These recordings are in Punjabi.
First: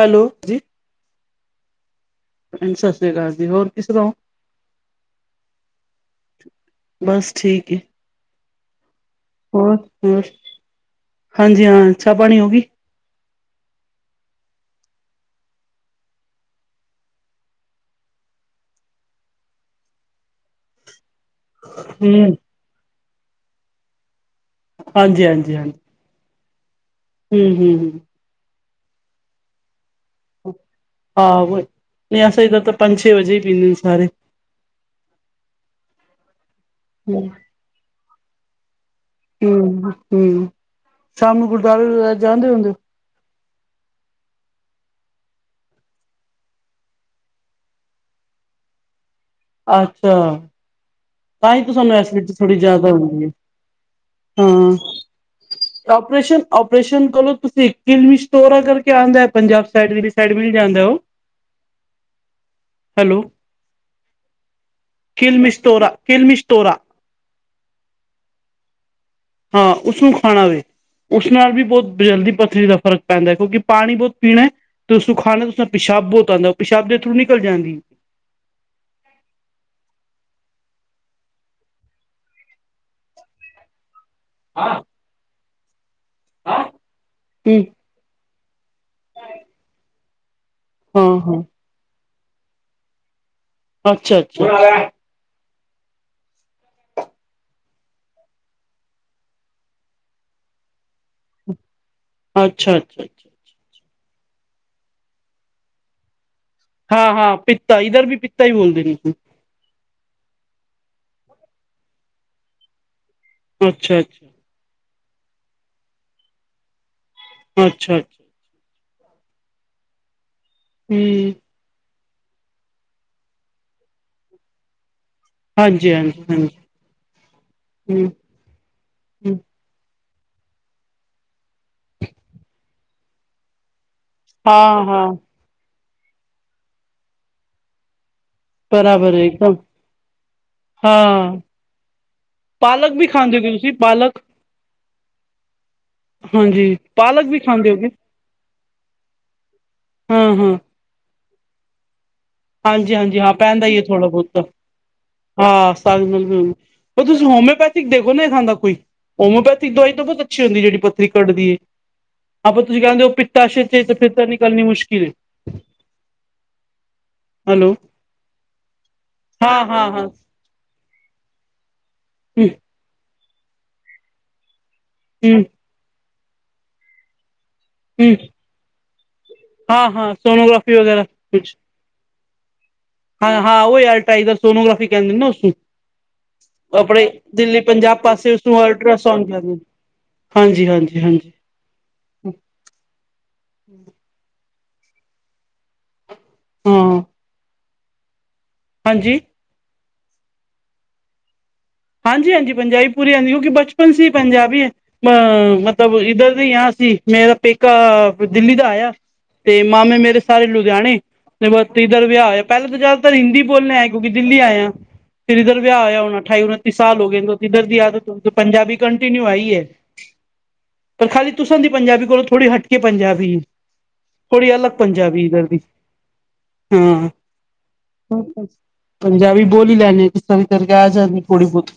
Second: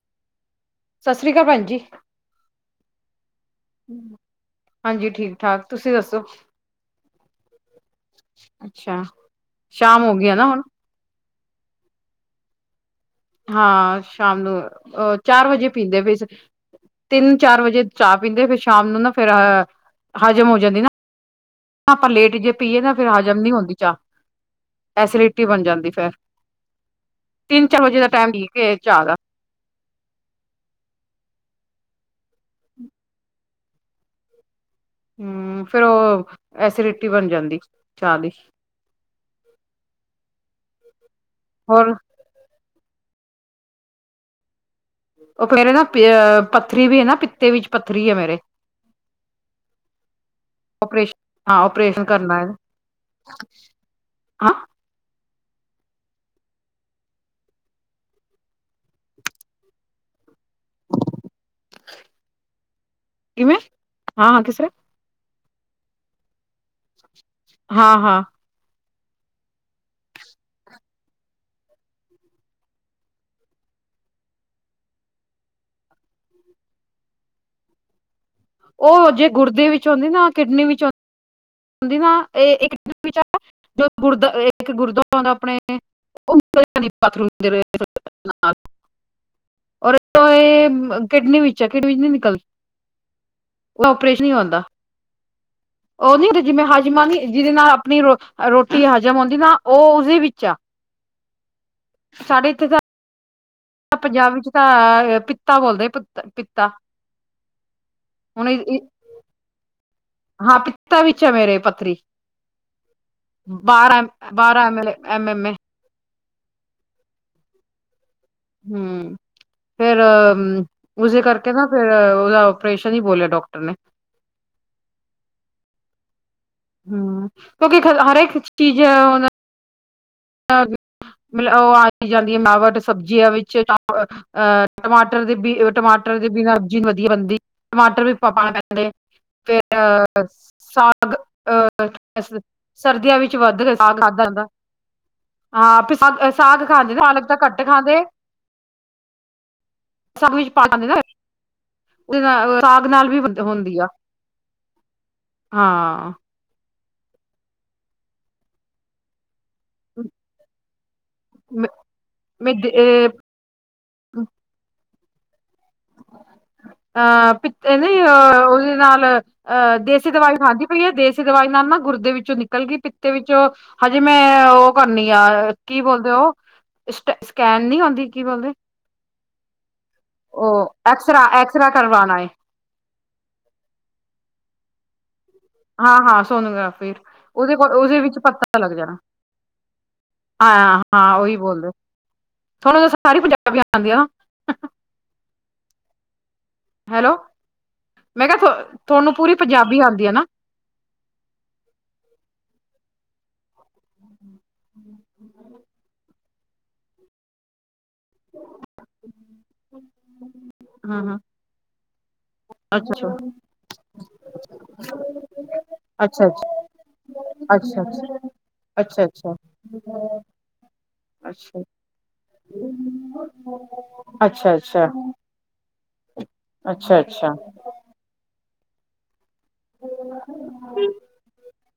ਹੈਲੋ ਜੀ, ਸਤਿ ਸ਼੍ਰੀ ਅਕਾਲ ਭੈਣ ਜੀ, ਭੈਣ ਸਤਿ ਸ੍ਰੀ ਅਕਾਲ ਜੀ ਹੋਰ ਕਿਸ ਤਰ੍ਹਾਂ ਹਾਂਜੀ ਠੀਕ ਠਾਕ ਤੁਸੀਂ ਦੱਸੋ। ਬਸ ਠੀਕ ਏ। ਅੱਛਾ ਹੋਰ ਸ਼ਾਮ ਹੋ ਹੋਰ ਗਈ ਆ ਨਾ ਹੁਣ ਹਾਂਜੀ ਹਾਂ ਚਾਹ ਪਾਣੀ ਹੋ ਗਈ। ਹਾਂ ਸ਼ਾਮ ਨੂੰ ਅਹ ਚਾਰ ਵਜੇ ਪੀਂਦੇ ਫ ਤਿੰਨ ਚਾਰ ਵਜੇ ਚਾਹ ਪੀਂਦੇ ਫਿਰ ਸ਼ਾਮ ਨੂੰ ਨਾ ਫੇਰ ਅਹ ਹਜ਼ਮ ਹੋ ਜਾਂਦੀ ਨਾ ਆਪਾਂ ਲੇਟ ਹੂੰ ਜੇ ਪੀਏ ਨਾ ਫਿਰ ਹਜ਼ਮ ਨਹੀਂ ਹੁੰਦੀ ਚਾਹ ਹਾਂਜੀ ਐਸਿਡੀਟੀ ਹਾਂਜੀ ਬਣ ਹਾਂਜੀ ਜਾਂਦੀ ਫਿਰ ਹੂੰ ਤਿੰਨ ਹੂੰ ਚਾਰ ਵਜੇ ਹੂੰ ਦਾ ਟਾਈਮ ਠੀਕ ਏ ਚਾਹ ਦਾ ਹਹ ਉਹ ਨਹੀਂ ਸਹੀ ਗੱਲ ਤਾਂ ਪੰਜ ਛੇ ਵਜੇ ਹੀ ਪੀਦੇ ਸਾਰੇ ਹਮ ਫੇਰ ਉਹ ਐਸੀਡੀਟੀ ਬਣ ਜਾਂਦੀ ਚਾਹ ਦੀ ਹਮ ਹਮ ਸ਼ਾਮ ਨੂੰ ਹੋਰ ਗੁਰਦੁਆਰੇ ਜਾਂਦੇ ਹੁੰਦੇ ਹੋ ਉਹ ਮੇਰੇ ਨਾ ਪੱਥਰੀ ਵੀ ਹੈ ਨਾ ਪਿੱਤੇ ਵਿੱਚ ਪੱਥਰੀ ਹੈ ਮੇਰੇ ਅੱਛਾ ਓਪਰੇਸ਼ਨ ਤਾਂ ਹਾਂ ਹੀ ਤਾਂ ਸਾਨੂੰ ਓਪਰੇਸ਼ਨ ਐਸਸੀਡੀਟੀ ਕਰਨਾ ਹੈ ਥੋੜੀ ਜਿਆਦਾ ਹੁੰਦੀਹੈ ਹਾਂ ਹਾਂ ਆਪਰੇਸ਼ਨ ਆਪਓਰੇਸ਼ਨ ਕਲੋ ਤੁਸੀਂ ਕਿਸ ਦੋਰਾ ਕਰਕੇ ਆਉਂਦਾ ਪੰਜਾਬ ਸਾਈਡ ਸਡ ਮਿਲ ਜਾਂਦਾ ਉਹ ਹੈਲੋ ਕਿਵੇਂ ਹਾਂ ਹਾਂ ਕਿਸ ਤਰ੍ਹਾਂ ਕਿਲ ਮਿਸਟੋਰਾ ਕਿਲ ਮਿਸਟੋਰਾ ਹਾਂ-ਹਾਂ, ਹਾਂ ਉਸਨੂੰ ਖਾਣਾ ਵ ਉਸ ਨਾਲ ਵੀ ਬਹੁਤ ਜਲਦੀ ਪਥਰੀ ਦਾ ਫ਼ਰਕ ਪੈਂਦਾ ਹੈ ਕਿਉਂਕਿ ਪਾਣੀ ਬਹੁਤ ਪੀਣਾ ਤੇ ਉਸਨੂੰ ਖਾਣਾ ਉਸ ਪਿੱਛਾ ਪਿਸ਼ਾਬ ਬਹੁਤ ਆਦਾ ਉਹ ਪਿਸ਼ਾਬ ਦੇ ਥਰੂ ਨਿਕਲ ਜਾਂਦੀ ਉਹ ਜੇ ਗੁਰਦੇ ਵਿੱਚ ਆਦੀ ਨਾ ਕਿਡਨੀ ਵਿੱਚ ਆਦੀ ਹਦੀ ਨਾ ਇਹ ਇੱਕ ਵਿਚ ਜੋ ਗੁਰ ਇੱਕ ਹਾਂ ਗੁਰਦੁਵਾਰਾ ਆਪਣੇ ਉਹ ਨਿਕਲ ਜਾਂਦੀ ਹ ਬਾਥਰੂਮ ਦੀ ਰਾਹ। ਹਾਂ ਰੋ ਇਹ ਕਿਡਨੀ ਵਿਚ ਹੈ ਕਿਡਨੀ ਵਿਚ ਨਿਕਲਦੀ ਅੱਛਾ-ਅੱਛਾ ਉਹ ਨੀ ਜਿਵੇਂ ਹਜ਼ਮਾਂ ਨ ਜਿਹਦੇ ਨਾਲ ਆਪਣੀ ਰ ਰੋਟੀ ਹਜ਼ਮ ਆਉਂਦੀ ਨਾ ਉਹ ਉਸਦੇ ਵਿੱਚ ਆ ਅੱਛਾ-ਅੱਛਾ-ਅੱਛਾ ਪੰਜਾਬੀ ਚ ਤਾਂ ਪਿਤਾ ਬੋਲਦੇ ਪੁ ਹਾਂ-ਹਾਂ ਪਿਤਾ ਇੱਧਰ ਵੀ ਪਿੱਤਾ ਹੀ ਬੋਲਦੇ ਨੇ ਹਾਂ ਪਿਤਾ ਵਿੱਚ ਹੈ ਮੇਰੇ ਪੱਥਰੀ ਅੱਛਾ ਬਾਰਾਂਮ ਅੱਛਾ ਬਾਰਾਂ M L A M M A ਅੱਛਾ-ਅੱਛਾ, ਹੂੰ ਫੇਰ ਉਸੇ ਹੂੰ ਕਰਕੇ ਨਾ ਫੇਰ ਉਹਦਾ ਔਪਰੇਸ਼ਨ ਹੀ ਬੋਲਿਆ ਡਾਕਟਰ ਨੇ ਹਾਂਜੀ-ਹਾਂਜੀ-ਹਾਂਜੀ, ਹੂੰ ਕਿਉਂਕਿ ਹਰ ਇੱਕ ਚੀਜ਼ ਉਹ ਹੂੰ ਮ ਉਹ ਆਈ ਜਾਂਦੀ ਮਿਲਾਵਟ ਸਬਜ਼ੀਆਂ ਵਿੱਚ ਅਹ ਹਾਂ ਹਾਂ ਟਮਾਟਰ ਦੇ ਬੀ ਟਮਾਟਰ ਦੇ ਬਿਨਾਂ ਵੀ ਸਬਜ਼ੀ ਬਣਦੀ ਟਮਾਟਰ ਵੀ ਪਾ ਪਾਣਾ ਪੈਂਦੇ ਬਰਾਬਰ ਹੈ ਇੱਕਦਮ ਫੇਰ ਅਹ ਸਾਗ ਹਾਂ ਅਹ ਪਾਲਕ ਵੀ ਸਰਦੀਆਂ ਵਿੱਚ ਖਾਂਦੇ ਹੋਗੇ ਵੱਧ ਤੁਸੀਂ ਗ ਸਾਗ ਪਾਲਕ ਖਾਧਾ ਜਾਂਦਾ, ਹਾਂ ਸਾਗ ਹਾਂਜੀ ਖਾਂਦੇ ਪਾਲਕ ਤਾਂ ਵੀ ਘੱਟ ਹੋਗੇ ਖਾਂਦੇ ਹਾਂ ਸਭ ਕੁਛ ਪਾ ਲੈਂਦੇ ਨਾ ਉਹਦੇ ਨਾਲ ਸਾਗ ਨਾਲ ਹਾਂਜੀ-ਹਾਂਜੀ ਵੀ ਹਾਂ ਪੈਂਦਾ ਹੀ ਹੁੰਦੀ ਹੈ ਆ ਥੋੜਾ ਬਹੁਤਾ ਹਾਂ ਸ ਮ ਪਰ ਤੁਸੀਂ ਹੋਮਿਓਪੈਥਿਕ ਦੇਖੋ ਨਾ ਇਹ ਖਾਂ ਦਾ ਕੋਈ ਹੋਮਿਓਪੈਥਿਕ ਦਵਾਈ ਬਹੁਤ ਅੱਛੀ ਹੁੰਦੀ ਜਿਹੜੀ ਪੱਥਰੀ ਕੱਢਦੀ ਹੈ। ਮ [inaudible] ਅਹ ਪਿ ਹੈਲੋ ਅ ਉਹਦੇ ਨਾਲ ਹਾਂ ਅਹ ਹਾਂ ਹਾਂ ਦੇਸੀ ਦਵਾਈ ਖਾਂਦੀ ਪਈ ਹੈ ਦੇਸੀ ਦਵਾਈ ਨਾਲ ਨਾ ਗੁਰਦੇ ਵਿੱਚੋਂ ਹਮ ਨਿਕਲ ਗਈ ਪਿੱਤੇ ਵਿੱਚੋਂ ਹਮ [inaudible] ਸਕੈਨ ਨੀ ਆਉਂਦੀ ਹਮ ਕੀ ਬੋਲਦੇ ਹਾਂ ਹਾਂ ਸੋਨੋਗ੍ਰਾਫੀ ਉਹ ਐਕਸਰਾ ਪਾਣਾ ਏ ਹਾਂ-ਹਾਂ ਉਹੀ ਆਲਟਾ ਇਧਰ ਸੋਨੋਗਾਫੀ ਕਹਿੰਦੇ ਨਾ ਹਾਂ ਹਾਂ ਸੋਨੋਗ੍ਰਾਫੀ ਆਪਣੇ ਉਹਦੇ ਦਿੱਲੀ ਕੋਲ ਪੰਜਾਬ ਉਹਦੇ ਪਾਸੇ ਉਸਨੂੰ ਅਲਟਰਾਸਾਊਂਡ ਲ ਹਾਂ-ਹਾਂ ਉਹੀ ਬੋਲਦੇ ਸਾਰ ਪੰਜਾਬੀਆਂ ਆਉਂਦੀਆਂ ਹਾਂ ਹੈਲੋ ਮੈਂ ਕਿਹਾ ਤੁਹਾਨੂੰ ਹਾਂਜੀ ਪੂਰੀ ਪੰਜਾਬੀ ਆਦੀ ਆ ਨਾ ਹਾਂਜੀ-ਹਾਂਜੀ ਪੰਜਾਬੀ ਪੂਰੀ ਆਉਂਦੀ ਕਿਉਂਕਿ ਬਚਪਨ ਸੀ ਪੰਜਾਬੀ ਹੈ ਅ ਮਤਲਬ ਇੱਧਰ ਆ ਸੀ ਮੇਰਾ ਪੇਕਾ ਦਿੱਲੀ ਦਾ ਆਇਆ ਤੇ ਮਾਮੇ ਮੇਰੇ ਸਾਰੇ ਲੁਧਿਆਣੇ ਹਾਂ ਹਾਂ ਇਧਰ ਵਿਆਹ ਆਇਆ ਪਹਿਲਾਂ ਤਾਂ ਜ਼ਿਆਦਾਤਰ ਅੱਛਾ ਹਿੰਦੀ ਬੋਲਣੇ ਆ ਕਿਉਂਕਿ ਦਿੱਲੀ ਆਏ ਆ ਤੇਰੇ ਦਰ ਵਿਆਹ ਹੋਇਆ ਹੋਣਾ ਅੱਛਾ ਅੱਛਾ ਸਾਲ ਹੋ ਗਏ ਇਧਰ ਦੀ ਅੱਛਾ ਆਦਤ ਪੰਜਾਬੀ ਅੱਛਾ ਕੰਟੀਨਿਊ ਅੱਛਾ ਆਈ ਹੈ ਪਰ ਖਾਲੀ ਤੁਸਾ ਅੱਛਾ ਦੀ ਪੰਜਾਬੀ ਕੋਲੋਂ ਥੋੜ੍ਹੀ ਹਟਕੇ ਪੰਜਾਬੀ ਹੈ ਅੱਛਾ ਥੋੜ੍ਹੀ ਅੱਛਾ ਅਲੱਗ ਪੰਜਾਬੀ ਇੱਧਰ ਦੀ [inaudible] ਅੱਛਾ ਅੱਛਾ। ਪੰਜਾਬੀ ਬੋਲੀ ਲੈਂਦੇ ਆ ਕਿਸ ਤਰ ਵੀ ਕਰਕੇ ਆ ਜਾਂਦੇ, ਥੋੜੀ ਬਹੁਤ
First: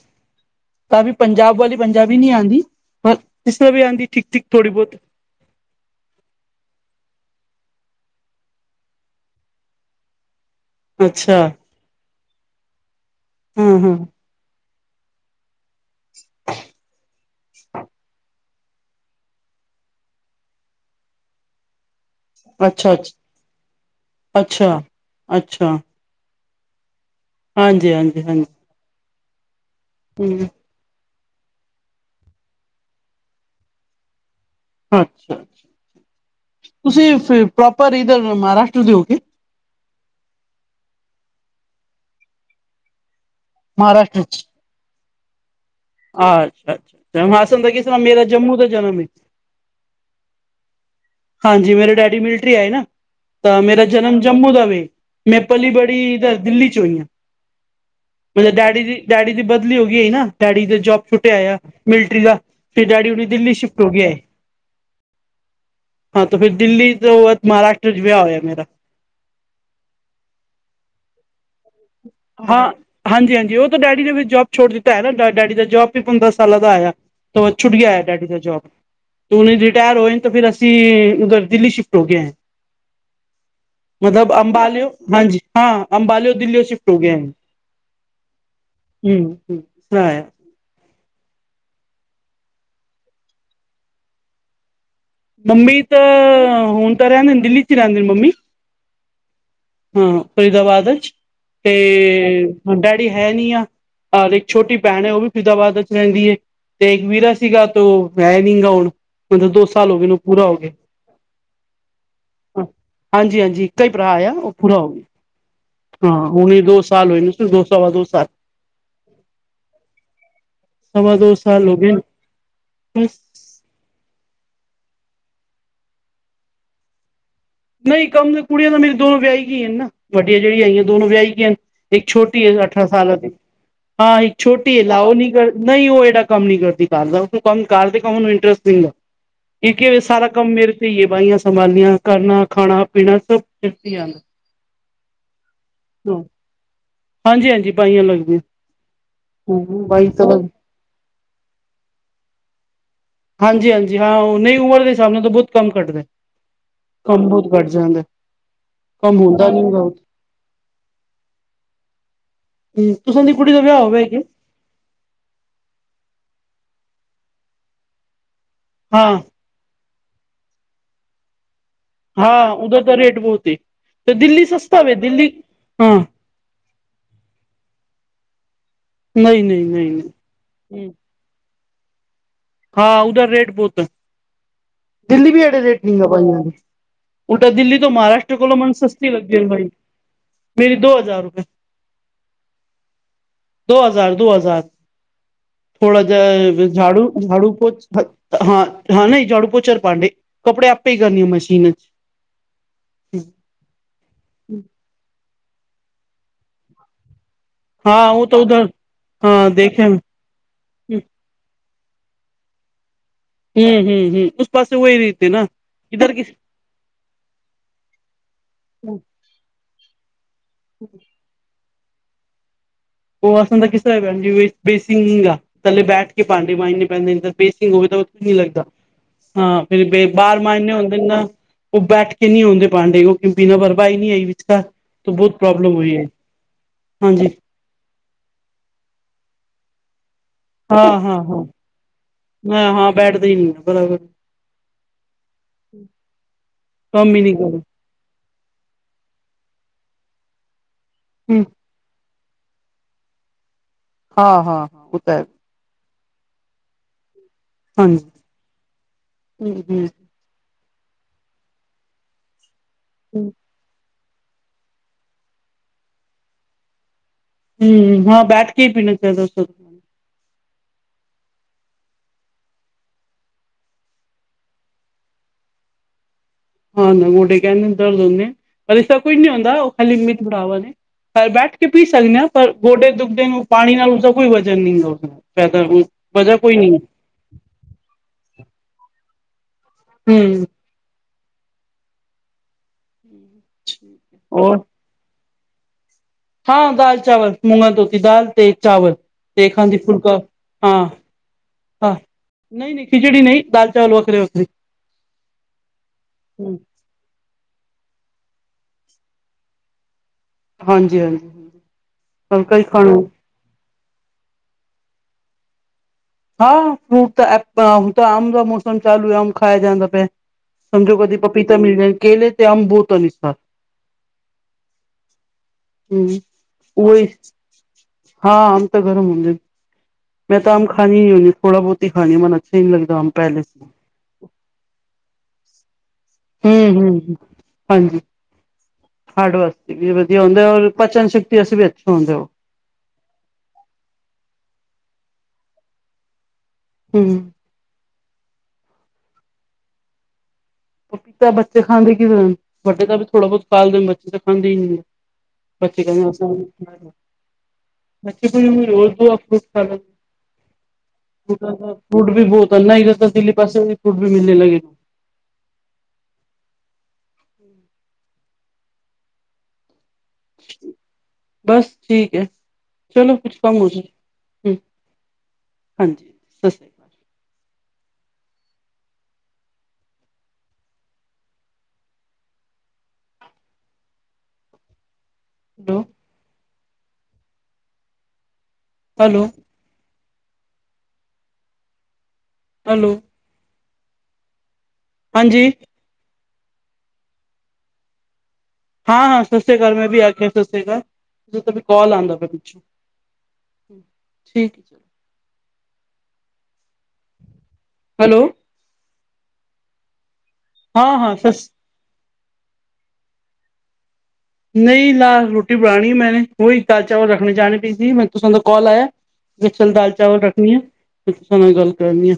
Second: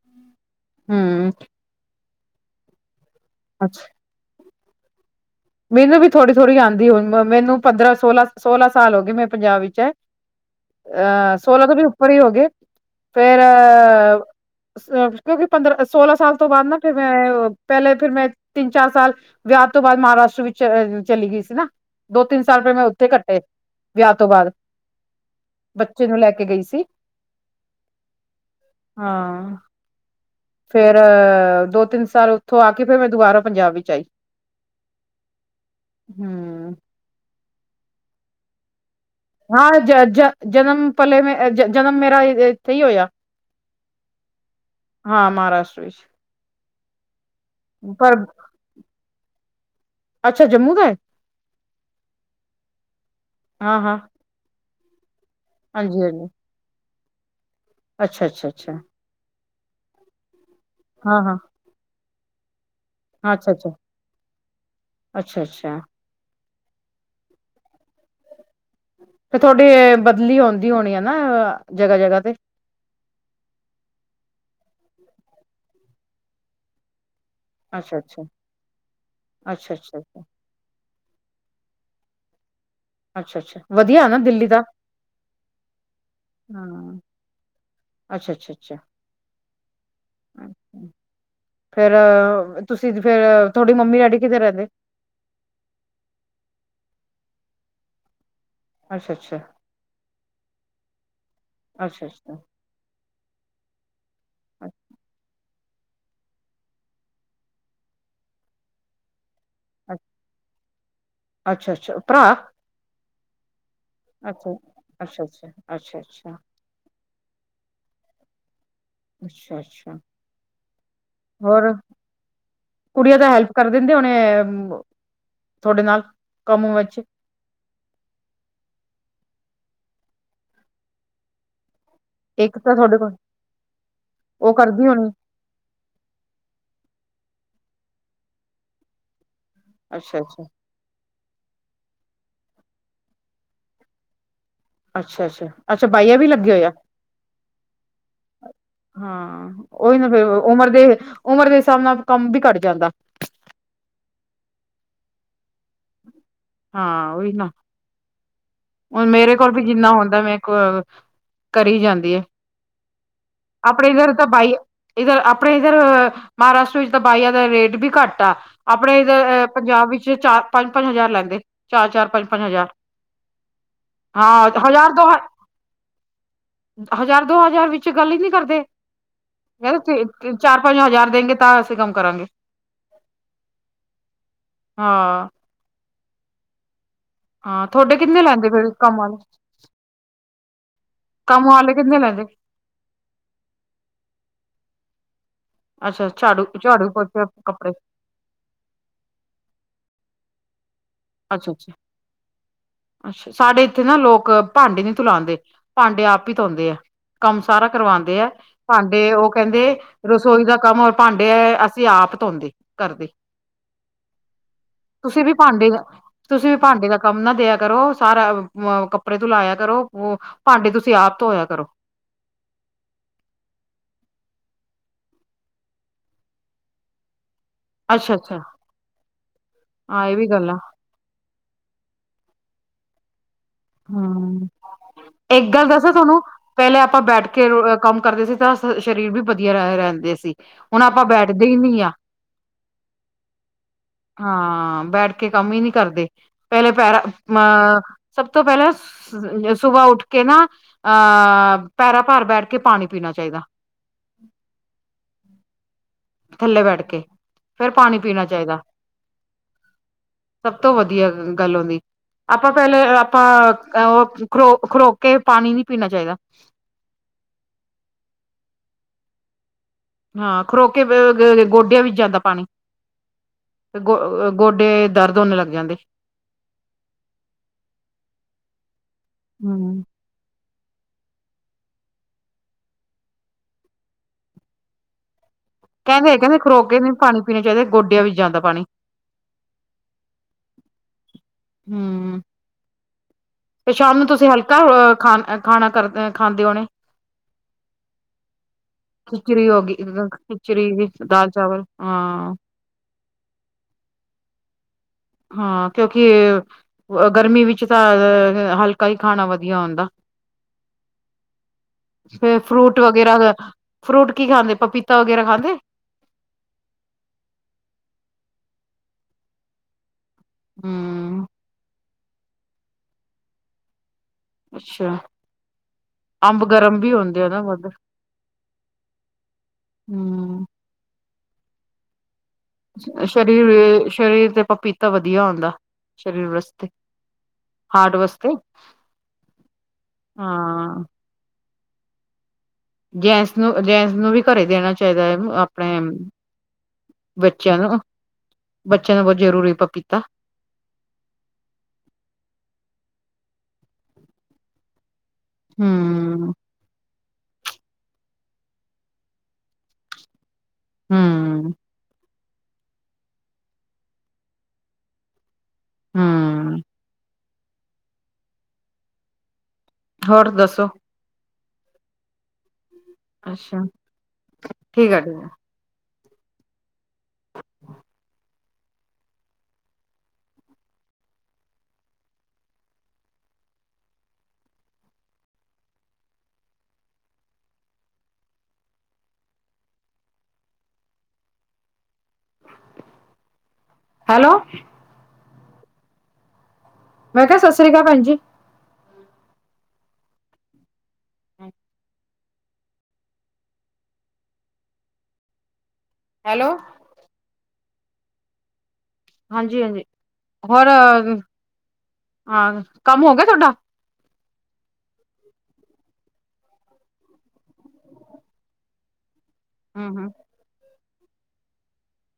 ਤਾਂ ਵੀ ਹੂੰ ਪੰਜਾਬ ਵਾਲੀ ਪੰਜਾਬੀ ਨਹੀਂ ਆਉਂਦੀ ਪਰ ਕਿਸ ਤਰ੍ਹਾਂ ਵੀ ਅੱਛਾ ਆਉਂਦੀ ਠੀਕ ਠੀਕ ਥੋੜ੍ਹੀ ਬਹੁਤ ਮੈਨੂੰ ਵੀ ਥੋੜ੍ਹੀ ਥੋੜ੍ਹੀ ਆਉਂਦੀ ਹੁਣ ਮੈਨੂੰ ਪੰਦਰਾਂ ਸੋਲਾਂ ਸੋਲਾਂ ਸਾਲ ਹੋ ਗਏ ਮੈਂ ਪੰਜਾਬ ਵਿੱਚ ਹੈ ਅਹ ਸੋਲਾਂ ਤੋਂ ਵੀ ਉੱਪਰ ਹੀ ਹੋ ਗਏ ਫੇਰ ਹਾਂ ਹਾਂ ਅ ਕਿਉਂਕਿ ਪੰਦਰਾਂ ਸੋਲਾਂ ਸਾਲ ਤੋਂ ਬਾਅਦ ਨਾ ਫਿਰ ਮੈਂ ਪਹਿਲੇ ਫਿਰ ਮੈਂ ਤਿੰਨ ਚਾਰ ਸਾਲ ਵਿਆਹ ਤੋਂ ਬਾਅਦ ਮਹਾਰਾਸ਼ਟਰ ਵਿੱਚ ਚਲੀ ਗਈ ਸੀ ਨਾ ਦੋ ਤਿੰਨ ਸਾਲ ਰੁਪਏ ਮੈਂ ਅੱਛਾ ਉੱਥੇ ਅੱਛਾ ਕੱਟੇ ਵਿਆਹ ਤੋਂ ਬਾਅਦ ਅੱਛਾ ਅੱਛਾ ਬੱਚੇ ਨੂੰ ਲੈ ਕੇ ਗਈ ਸੀ [inaudible] ਹਾਂਜੀ ਹਾਂਜੀ ਹਾਂਜੀ ਹਾਂ ਹਮ ਫੇਰ ਦੋ ਤਿੰਨ ਸਾਲ ਉੱਥੋਂ ਆ ਕੇ ਫੇਰ ਮੈਂ ਦੁਬਾਰਾ ਪੰਜਾਬ ਵਿੱਚ ਆਈ ਅੱਛਾ ਹੂੰ। ਤੁਸੀਂ ਫੇਰ ਪ੍ਰੋਪਰ ਇਧਰ ਮਹਾਰਾਸ਼ਟਰ ਦੇ ਹੋ ਹਾਂ ਜ ਜ ਜਨਮ ਪਲੇ ਮੈਂ ਜਨਮ ਮੇਰਾ ਸਹੀ ਹੋਇਆ ਮਹਾਰਾਸ਼ਟਰ ਚ ਹਾਂ ਮਹਾਰਾਸ਼ਟਰ। ਵਿੱਚ ਅੱਛਾ ਅੱਛਾ ਹੈਂਸਣ ਦਾ ਕੀ ਸੁਣਾ ਪਰ ਮੇਰਾ ਜਮੂ ਦਾ ਜਨਮ ਹੈ ਅੱਛਾ ਜੰਮੂ ਦਾ। ਹਾਂਜੀ ਮੇਰੇ ਡੈਡੀ ਮਿਲਟਰੀ ਆਏ ਨਾ ਤਾਂ ਹਾਂ ਮੇਰਾ ਹਾਂ ਜਨਮ ਜੰਮੂ ਦਾ ਵੇ, ਮੈਂ ਪਲੀ ਹਾਂਜੀ ਬੜੀ ਹਾਂਜੀ ਇਧਰ ਦਿੱਲੀ ਚ ਹੋਈ ਹਾਂ। ਅੱਛਾ ਅੱਛਾ ਮਤਲਬ ਅੱਛਾ ਡੈਡੀ ਦੀ ਡੈਡੀ ਦੀ ਬਦਲੀ ਹੋ ਗਈ ਆ ਨਾ ਡੈਡੀ ਦਾ ਜੋਬ ਹਾਂ ਛੁੱਟਿਆ ਹਾਂ ਆਇ ਮਿਲਟਰੀ ਦਾ ਫੇਰ ਡੈਡੀ ਹੁਣੇ ਹਾਂ ਅੱਛਾ ਦਿੱਲੀ ਅੱਛਾ ਸ਼ਿਫਟ ਹੋ ਗਿਆ ਹੈ ਅੱਛਾ ਅੱਛਾ ਤੇ ਫੇਰ ਦਿੱਲੀ ਤੋ ਮਹਾਰਾਸ਼ਟਰ ਚ' ਵਿਆਹ ਹੋਇਆ ਮੇਰਾ ਤੇ ਥੋਡੀ ਬਦਲੀ ਆਉਂਦੀ ਹੋਣੀ ਆ ਨਾ ਜਗ੍ਹਾ ਜਗ੍ਹਾ ਤੇ ਹਾਂ ਹਾਂਜੀ ਹਾਂਜੀ ਉਹ ਤਾਂ ਡੈਡੀ ਦੇ ਵਿੱਚ ਜੋਬ ਛੋਟੀ ਤਾਂ ਹੈ ਨਾ ਡ ਡੈਡੀ ਦਾ ਜੋਬ ਵੀ ਪੰਦਰਾਂ ਸਾਲਾਂ ਦਾ ਆਇਆ ਛੁਟ ਅੱਛਾ ਗਿਆ ਅੱਛਾ ਡੈਡੀ ਦਾ ਜੋਬ ਉਹ ਅੱਛਾ ਅੱਛਾ ਰਿਟਾਇਰ ਹੋਏ ਅੱਛਾ ਫਿਰ ਅਸੀਂ ਉਧਰ ਦਿੱਲੀ ਸ਼ਿਫ ਅੱਛਾ ਅੱਛਾ ਵਧੀਆ ਹੈ ਨਾ ਮਤਲਬ ਦਿੱਲੀ ਦਾ ਅੰਬਾਲਿਓ ਹਾਂਜੀ ਹਾਂ ਅੰਬਾਲੇ ਦਿੱਲੀ ਹਾਂ ਅੱਛਾ ਅੱਛਾ ਅੱਛਾ [inaudible] ਫੇਰ ਤੁਸੀਂ ਫੇਰ ਤੁਹਾਡੀ ਮੰਮੀ ਡੈਡੀ ਕਿਥੇ ਰਹਿੰਦੇ ਮੰਮੀ ਤਾਂ ਹੁਣ ਤਾਂ ਰਹਿਦੇ ਨੇ ਦਿੱਲੀ ਚ ਹੀ ਰਹਦੇ ਨੇ ਮੰਮੀ, ਅੱਛਾ-ਅੱਛਾ, ਹਾਂ ਫਰੀਦਾਬਾਦ ਵਿੱਚ, ਅੱਛਾ ਅੱਛਾ ਤੇ ਡੈਡੀ ਹੈਨੀ ਆ, ਇੱਕ ਛੋਟੀ ਭੈਣ ਹੈ ਉਹ ਵੀ ਫਿਦਾਬਾਦ ਰਹਿੰਦੀ ਹੈ ਤੇ ਇੱਕ ਵੀਰਾ ਸੀਗਾ, ਤੇ ਹੈੈਂ ਨੀ ਗਾ ਹੁਣ ਮਤਲਬ ਦੋ ਸਾਲ ਹੋ ਔਨੂੰ ਪੂਰਾ ਹੋ ਗਿਆ। ਅੱਛਾ ਅੱਛਾ ਭਰਾ ਹਾਂਜੀ-ਹਾਂਜੀ, ਇੱਕ ਹੀ ਭਰਾ ਆਆ ਉਹ ਅੱਛਾ ਪੂਰਾ ਹੋ ਗਿਆ ਅੱਛਾ ਅੱਛਾ ਅੱਛਾ ਹਾਂ, ਅੱਛਾ ਹੁਣੇ ਦੋ ਸਾਲ ਹੋਏ ਨੂੰ ਦੋਸਾ ਵ ਦੋ ਸ ਅੱਛਾ-ਅੱਛਾ, ਸਵਾ ਦੋ ਸਾਲ ਹੋਰ ਹੋ ਗਏ ਬਸ ਕੁੜੀਆਂ ਦਾ ਹੈਲਪ ਕਰ ਦਿੰਦੇ ਹਣੇ, ਥੋਡੇ ਨਾਲ ਕੰਮ ਵਿੱਚ ਨਹੀਂ ਕੰਮ ਕੁੜੀਆਂ ਤਾਂ ਮੇਰੀ ਦੋਨੋ ਵਿਆਹੀ ਗਈ, ਨਾ ਵੱਡੀਆਂ ਜਿਹੜੀਆਂ ਆਈਆਂ ਦੋਨੋ ਵਿਆਹੀ ਗੀਆਂ। ਇੱਕ ਛੋਟੀ ਹੈ ਤਾਂ ਅਠਾਰਾਂ ਤੁਹਾਡੇ ਕੋਲ ਸਾਲਾਂ ਦੀ, ਹਾਂ ਇੱਕ ਉਹ ਛੋਟੀ ਕਰਦੀ ਲਾ ਹੋਣੀ ਉਹ ਨੀ ਕਰ ਨਹੀਂ ਉਹ ਡਾ ਕੰਮ ਨੀ ਕਰਦੀ ਕਰ ਦਾ ਉਹ ਕੰਮ ਕਰਦੇ ਕੰਮ ਨੂੰ ਇੰਟਰਸਟ ਦਿੰਦਾ ਕਿ, ਅੱਛਾ ਸਾਰਾ ਅੱਛਾ ਕੰਮ ਮੇਰੇ ਤੇ ਹੀ ਹੈ ਬਾਈਆਂ ਸੰਭਾਲਿਆ ਕਰਨਾ ਖਾਣਾ ਪੀਣਾ ਸਭ ਫਿਰਤੀ ਅੱਛਾ-ਅੱਛਾ-ਅੱਛਾ, ਬਾਹੀਆਂ ਵੀ ਲੱਗੇ ਹੋਇਆ। ਹਾਂਜੀ ਹਾਂਜੀ ਬਾਈਆਂ ਲੱਗਦੀਆਂ ਹਾਂ ਹੂੰ ਉਹੀ ਨਾ ਬਾਈ ਫੇਰ ਤਾਂ ਲੱਗ ਉਮਰ ਦੇ ਉਮਰ ਦੇ ਹਿਸਾਬ ਨਾਲ ਕੰਮ ਵੀ ਘੱਟ ਜਾਂਦਾ। ਹਾਂਜੀ-ਹਾਂਜੀ, ਹਾਂ ਨਹੀਂ ਉਮਰ ਦੇ ਹਿਸਾਬ ਨਾਲ ਬਹੁਤ ਕੰਮ ਘੱਟਦਾ ਹਾਂ ਕੰਮ ਉਹੀ ਨਾ ਬਹੁਤ ਘੱਟ ਜਾਂਦਾ। ਹੁਣ ਕੰਮ ਮੇਰੇ ਹੁੰਦਾ ਕੋਲ ਨੀ ਵੀ ਹੈਗਾ ਜਿੰਨਾ ਹੁੰਦਾ ਮੈਂ ਕੋ ਕਰੀ ਜਾਂਦੀ ਹੈ, ਹੂੰ ਤੁਸਾਂ ਦੀ ਕੁੜੀ ਦਾ ਵਿਆਹ ਆਪਣੇ ਹੋ ਗਿਆ ਇੱਧਰ ਕਿ ਤਾਂ ਬਾਈ ਇੱਧਰ ਆਪਣੇ ਇੱਧਰ ਮਹਾਰਾਸ਼ਟਰ ਵਿੱਚ ਤਾਂ ਬਾਈਆਂ ਦਾ ਰੇਟ ਵੀ ਘੱਟ ਆ, ਆਪਣੇ ਹਾਂ ਇਧਰ ਪੰਜਾਬ ਵਿੱਚ ਚਾਰ ਪੰਜ-ਪੰਜ ਹਜ਼ਾਰ ਲੈਂਦੇ। ਚਾਰ-ਚਾਰ ਪੰਜ-ਪੰਜ, ਹਾਂ ਹਜ਼ਾਰ ਉਧਰ ਤਾਂ ਰੇਟ ਬਹੁਤ ਏ ਤੇ ਦਿੱਲੀ ਹਾਂ ਸਸਤਾ ਹਜ਼ਾਰ ਵੇ ਦੋ ਦਿੱਲੀ ਹਾਂ ਹਜ਼ਾਰ ਦੋ ਹਜ਼ਾਰ ਵਿੱਚ ਗੱਲ ਹੀ ਨੀ, ਕਰਦੇ ਨਹੀਂ ਨਹੀਂ ਯਾਰ ਨਹੀਂ ਚਾਰ ਪੰਜ ਨਹੀਂ ਹਜ਼ਾਰ ਦੇਗੇ, ਤਾਂ ਅਸੀਂ ਕੰਮ ਕਰਾਂਗੇ। ਹਾਂ ਉਹਦਾ ਰੇਟ ਬਹੁਤ ਹਾਂ ਦਿੱਲੀ ਵੀ ਅੜੇ ਰੇਟ ਨ ਹੈ ਪਾਈ। ਉਟਾ ਹਾਂ ਦਿੱਲੀ ਤੋਂ ਤੁਹਾਡੇ ਕਿੰਨੇ ਮਹਾਰਾਸ਼ਟਰ ਲੈਂਦੇ ਕੋਲੋਂ, ਫਿਰ ਮਨ ਕੰਮ ਸਸਤੀ ਵਾਲੇ ਲਗਗੇ ਭਾਈ ਕੰਮ ਵਾਲੇ ਕਿੰਨੇ ਲੈਂਦੇ, ਦੋ ਹਜ਼ਾਰ ਦੋ ਹਜ਼ਾਰ, ਥੋੜਾ ਅੱਛਾ ਜਿਹਾ ਝਾੜੂ ਝਾੜੂ-ਝਾੜੂ ਝਾੜੂ ਪੋਚਾ ਨਹੀਂ ਕੱਪੜੇ ਝਾੜੂ ਪੋਚਾ ਤੇ ਭਾਂਡੇ, ਕੱਪੜੇ ਆਪੇ ਹੀ ਕਰਨੀ ਹੈ ਅੱਛਾ ਮਸ਼ੀਨ ਅੱਛਾ ਚ ਅੱਛਾ ਸਾਡੇ ਇੱਥੇ ਨਾ ਲੋਕ ਭਾਂਡੇ ਨੀ ਧੁਲਾਦੇ ਭਾਂਡੇ ਆਪ ਹੀ ਧੋਂਉਂਦੇ ਆ। ਕੰਮ ਸਾਰਾ ਕਰਵਾਦੇ ਹੈ, ਭਾਂਡੇ ਉਹ ਕਹਿੰਦੇ ਰਸੋਈ ਦਾ ਕੰਮਰ ਭਾਂਡੇ ਅਸੀਂ ਆਪ ਧੋਂਦੇ ਕਰਦੇ, ਤੁਸੀਂ ਵੀ ਭਾਂਡੇ ਦਾ ਤੁਸੀਂ ਵੀ ਭਾਂਡੇ ਦਾ ਕੰਮ ਨਾ ਦਿਆ, ਸਾਰਾ ਅ ਕੱਪੜੇ ਤੋਂ ਲਾਇਆ ਕਰੋ, ਭਾਂਡੇ ਤੁਸੀਂ ਆਪ ਧੋਇਆ ਕਰੋ। ਉਹ ਪਤਾ ਕਿਸ ਤਰ੍ਹਾਂ ਹੈਗਾ, ਬੇਸਿਕ ਨਹੀਂ ਹੈਗਾ ਥੱਲੇ ਬੈਠ ਕੇ ਭਾਂਡੇ ਮੰਜ ਨੇ ਪੈਂਦੇ। ਬੇਸਿੰਗ ਹੋਵੇ, ਤਾਂ ਅੱਛਾ ਔਖਾ ਨੀ ਅੱਛਾ ਲੱਗਦਾ। ਹਾਂ ਫਿਰ ਇਹ ਵੀ ਬਾਹਰ ਗੱਲ ਆ ਮਾਂਜਣੇ ਹੁੰਦੇ, ਨਾ ਉਹ ਬੈਠ ਕੇ ਨੀ ਆਉਂਦੇ। ਹੂੰ ਤਾਂ ਬਹੁਤ ਇੱਕ ਗੱਲ ਪ੍ਰੋਬਲਮ ਦੱਸੋ, ਹੋਈ ਹੈ ਤੁਹਾਨੂੰ ਪਹਿਲੇ ਆਪਾਂ ਹਾਂਜੀ ਬੈਠ ਕੇ ਕੰਮ ਕਰਦੇ ਸੀ ਤਾਂ ਸਰੀਰ ਵੀ ਵਧੀਆ ਰਹਿੰਦੇ ਸੀ, ਹੁਣ ਆਪਾਂ ਬੈਠਦੇ ਹੀ ਨੀ ਆ। ਹਾਂ-ਹਾਂ ਬੈਠਦੇ ਹੀ ਨੀ ਆ ਬਰਾਬਰ, ਹਾਂ ਬੈਠ ਕੇ ਕੰਮ ਹੀ ਨੀ, ਕਰਦੇ ਪਹਿਲੇ ਪੈਰਾਂ ਕੰਮ ਹੀ ਨਹੀਂ ਕਰੋ ਅਹ ਸਭ ਤੋਂ ਪਹਿਲ ਸੁਬਾ ਉੱਠ ਕੇ ਨਾ ਹੂੰ ਅ ਪੈਰਾ। ਘਰ ਬੈਠ ਕੇ ਪਾਣੀ ਪੀਣਾ ਚਾਹੀਦਾ। ਹਾਂ-ਹਾਂ-ਹਾਂ, ਉਹ ਤਾਂ ਹੈ। ਥੱਲੇ ਬੈਠ ਕੇ ਫਿਰ ਪਾਣੀ ਹਾਂਜੀ ਚਾਹੀਦਾ। ਹੂੰ ਸਭ ਤੋਂ ਵਧੀਆ ਗੱਲ ਹੁੰਦੀ ਆਪਾਂ ਪਹਿਲੇ ਆਪਾਂ ਉਹ। ਖਰੋ ਖਰੋਕ ਕੇ ਪਾਣੀ ਨੀ ਪੀਣਾ ਚਾਹੀਦਾ। ਹਮ ਹਾਂ ਬੈਠ ਕੇ ਪੀਣਾ ਚਾਹੀਦਾ। ਹਾਂ ਖਲੋ ਕੇ ਗੋਡਿਆਂ ਵਿੱਚ ਜਾਂਦਾ ਪਾਣੀ। ਤੇ ਗੋ ਗੋਡੇ ਦਰਦ ਹੋਨੇ ਲੱਗ ਜਾਂਦੇ ਹਾਂ ਨਾ ਗੋਡੇ ਕਹਿੰਦੇ ਦਰ ਲਉਦੇ ਪਰ ਇਸਦਾ ਕੋਈ ਨੀ ਆਉਂਦਾ ਉਹ ਹੂੰ। ਖਾਲੀਮੀਤ ਬੜਾਵਾ ਨੇ। ਘ ਬੈਠ ਕੇ ਪੀ ਸਕਦੇ ਹਾਂ ਪਰ ਗੋਡੇ ਦੁੱਖਦੇ ਨੇ ਪਾਣੀ ਨਾਲ ਉਸਦਾ ਕੋਈ ਵਜ਼ਨ ਨਹੀਂ ਹੈ ਉਸ ਨਾਲ। ਪੈਦਾ ਕਹਿੰਦੇ ਕਹਿੰਦੇ ਵਜ੍ਹਾ ਨੇ ਕੋਈ ਖਲੋ ਕੇ ਨਹੀਂ ਪੀਣਾ ਚਾਹੀਦਾ ਗੋਡਿਆਂ ਚ ਜਾਂਦਾ ਪਾਣੀ। ਹਮ। ਹਮ ਤੇ ਸ਼ਾਮ ਨੂੰ ਤੁਸੀਂ ਔਰ ਹਲਕਾ ਖਾਨਾ ਕਰਦੇ ਹੋ। ਹਾਂ ਦਾਲ ਚਾਵਲ ਮੂੰਗਾ ਧੋਤੀ ਦਾਲ ਤੇ ਚਾਵਲ। ਖਿਚੜੀ ਤੇ ਹੋ ਗਈ ਖਾਂਦੀ ਫੁਲਕਾ ਖਿਚੜੀ ਹਾਂ ਵਿੱਚ ਦਾਲ ਚਾਵਲ। ਹਾਂ ਨਹੀਂ ਨਹੀਂ ਖਿਚੜੀ ਨਹੀਂ ਦਾਲ ਚਾਵਲ ਵੱਖਰੇ ਵੱਖਰੇ। ਹਾਂ ਕਿਉਂਕਿ ਗਰਮੀ ਵਿੱਚ। ਤਾਂ ਹਲਕਾ ਹੀ ਖਾਣਾ ਵਧੀਆ ਹੁੰਦਾ। ਹਾਂਜੀ ਹਾਂਜੀ ਫੇ ਹਲਕਾ ਹੀ ਫਰੂਟ ਖਾਣਾ ਵਗੈਰਾ। ਫਰੂਟ ਕੀ ਖਾਂਦੇ ਪਪੀਤਾ ਵਗੈਰਾ ਖਾਂਦੇ। ਹਾਂ ਫਰੂਟ ਤਾਂ ਹੁਣ ਤਾਂ ਆਮ ਦਾ ਮੌਸਮ ਚਾਲੂ ਹੈ ਆਮ ਖਾਇਆ ਜਾਦਾ ਪਏ। ਸਮਝੋ ਕਦੀ ਹੂੰ। ਪਪੀਤਾ ਮਿਲ ਕੇਲੇ ਤੇ ਅੰਬ ਅਨੁਸਾਰ ਅੱਛਾ। ਅੰਬ ਗਰਮ ਵੀ ਉਹੀ ਹੁੰਦੇ ਆ ਨਾ ਵੱਧ। ਹਾਂ ਅੰਬ ਤਾਂ ਗਰਮ ਹੁੰਦੇ ਮੈਂ ਹੂੰ। ਆਮ ਨ ਖਾਂਦੀ ਥੋੜਾ ਬਹੁਤ ਹੀ ਖਾਂਦੀ ਮਨਾ। ਸਰੀਰ-ਸਰੀਰ ਤੇ ਪਪੀਤਾ ਵਧੀਆ ਹੁੰਦਾ। ਸਰੀਰ ਵਾਸਤੇ। ਹਮ-ਹਮ ਹਾਰਟ ਹਾਂਜੀ। ਵਾਸਤੇ ਹਡ ਵਾਸਤੇ ਵੀ ਵਧੀਆ ਹੁੰਦੇ ਰ ਹਾਂ ਪਚਨ ਸ਼ਕਤੀ ਵਾਸੀਂ ਵੀ ਇੱਥੇ ਹੁੰਦੇ ਹੋ। ਜੈਂਸ ਨੂੰ ਜੈਂਸ ਨੂੰ ਵੀ ਘਰੇ ਦੇਣਾ ਚਾਹੀਦਾਨੂੰ ਆਪਣੇ। ਹੂੰ ਬੱਚਿਆਂ ਨੂੰ ਬੱਚਿਆਂ ਨੂੰ ਬਹੁਤ ਜ਼ਰੂਰੀ ਪਪੀਤਾ। ਪਪੀਤਾ ਬੱਚੇ ਖਾਂਦੇ ਕਿ ਵੱਡੇ ਤਾਂ ਵੀ ਥੋੜ੍ਹਾ ਬਹੁਤ ਖਦੇਣ ਬੱਚੇ ਤਾਂ ਖਾਂਦੇ ਹੀ ਨਹੀਂ। ਪਛੇ ਕ ਹਮ ਮੱਚੀ ਕੋੀ ਉ ਰਰ [inaudible] ਦਆ ਫਰੂਟ ਖਾ ਲ ਹਮ [unintelligible] ਦਾ ਫੂਡ। ਬਹੁਤਨਾ ਹੀ ਦਿੱਲੀ ਪਾਸੇ ਫੂਟ ਵੀ ਮਿਲਣੇ ਲੱਗੇ ਨੂੰ। ਹਮ। ਹੋਰ ਦੱਸੋ। ਬਸ ਠੀਕ ਹੈ ਚਲੋ ਕੁਛ ਕਮ ਅੱਛਾ ਹੋ। ਹਮ। ਠੀਕ ਆ ਠੀਕ ਆ ਹਾਂਜੀ ਸਤਿ ਸ਼੍ਰੀ ਅਕਾਲ। ਹੇਲੋ। ਹੈਲੋ। ਹੈਲੋ। ਹੈਲੋ। ਹਾਂਜੀ। ਮੈਂ ਕਿਹਾ ਸਤਿ ਸ੍ਰੀ ਅਕਾਲ ਭੈਣ ਜੀ। ਹਾਂ-ਹਾਂ ਸਤਿ ਸ੍ਰੀ ਅਕਾਲ ਮੈਂ ਵੀ ਆਖਿਆ ਸਤਿ ਸ੍ਰੀ ਮੈੰ ਆਖਿਆ ਸੀ ਕਾਲ ਆਉਂਦਾ ਪਿਛੌਂ। ਠੀਕ । ਹੈਲੋ। ਹੈਲੋ। ਹਾਂਜੀ-ਹਾਂਜੀ ਹੋਰ ਹਾਂ ਹਾਂ ਸਸ ਹਾਂ ਕੰਮ ਹੋ ਗਿਆ ਤੁਹਾਡਾ? ਨਹੀਂ ਲਾ ਰੋਟੀ ਬਣਾਉਣੀ ਮੈੇ ਉਹੀ ਦਾਲ ਚਾਵਲ ਰੱਖਣੇ ਜਾਣੇ ਪਈ ਸੀ ਮੈਂ ਤੁਸ ਦਾ ਕਾਲ ਆਇਆ। ਲ ਦਾਲ ਹਮ ਹਮ ਚਾਵਲ ਰੱਖਣੀ ਆ ਤੁ ਨਾਲ ਗੱਲ ਕਰਨੀ ਆ।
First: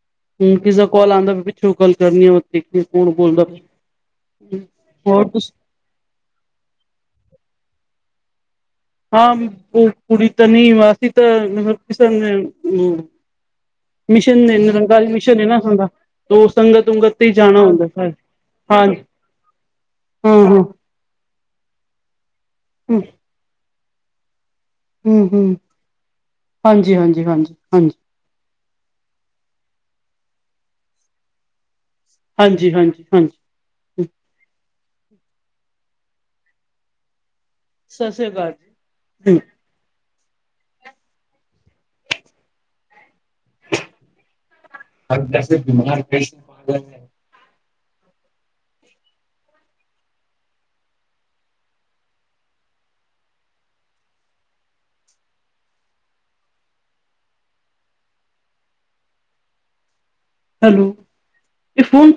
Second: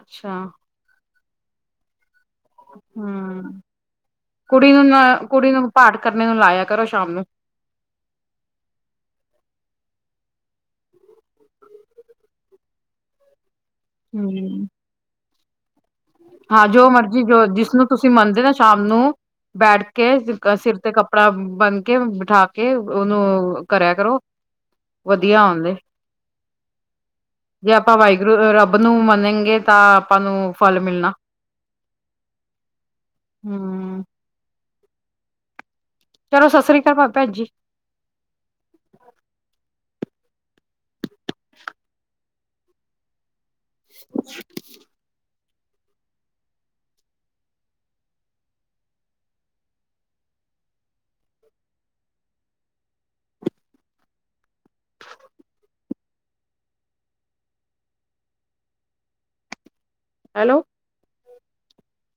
ਅੱਛਾ ਹੁਣ ਕਿਸ ਦਾ ਕਾਲ ਆਉਂਦਾ ਵੀ ਪਿੱਛੋਂਕਾਲ। ਕਰਨ ਦੇਖ ਕੌਣ ਬੋਲਦਾ ਹਮ ਪਿਆ, ਕੁੜੀ ਨੂੰ ਨਾ ਹੋਰ ਕੁੜੀ ਨੂੰ ਪਾਠ ਨੂੰ ਲਾਇਆ ਕਰੋ ਸ਼ਾਮ ਨੂੰ। ਹ ਉਹ ਕੁੜੀ ਤਾਂ ਨਹੀਂ ਵਾਸੀ ਤਾਂ ਮਤਲਬ ਕਿਸਨ [inaudible] ਹਮ ਮਿਸ਼ਨ ਕੱਲ ਮਿਸ਼ਸ਼ਨ ਹੈ ਨਾ ਸੁ [unintelligible] ਦਾ। ਹਾਂ, ਜੋ ਮਰਜੀ ਜੋ ਜਿਸਨੂੰ ਤੁਸੀਂ ਮੰਨਦੇ ਨਾ ਸ਼ਾਮ ਨੂੰ। ਹਾਂਜੀ ਬੈਠ ਕੇ ਹਾਂ ਹਾਂ ਸਿਰ ਤੇ ਕੱਪੜਾ ਬੰਨ ਕੇ, ਬਿਠਾ ਕੇ ਹਮ ਉਹਨੂੰ ਕਰਿਆ ਕਰੋ। ਹਮ ਵਧੀਆ ਹਮ ਆਉਂਦੇ। ਹਾਂਜੀ ਹਾਂਜੀ ਹਾਂਜੀ ਜੇ ਆਪਾਂ ਹਾਂਜੀ ਵਾਹਿਗੁਰੂ ਰੱਬ ਨੂੰ ਮੰਨਗੇ ਤਾਂ ਆਪਾਂ ਨੂੰ ਫਲ ਮਿਲਣਾ। ਹਾਂਜੀ-ਹਾਂਜੀ, ਹਮ ਹਾਂਜੀ। ਚਲੋ, ਸਤਿ ਸ੍ਰੀ ਅਕਾਲ ਭਾ- ਭੈਣ ਜੀ। ਸਤਿ ਸ੍ਰੀ ਅਕਾਲ ਜੀ। [unintelligible] ਅੰ ਬਿਮਾਰ ਪੈਸ ਪਾ ਗ ਹੈ [inaudible] [unintelligible] ਹੈਲੋ! ਇਹ ਫੋਨ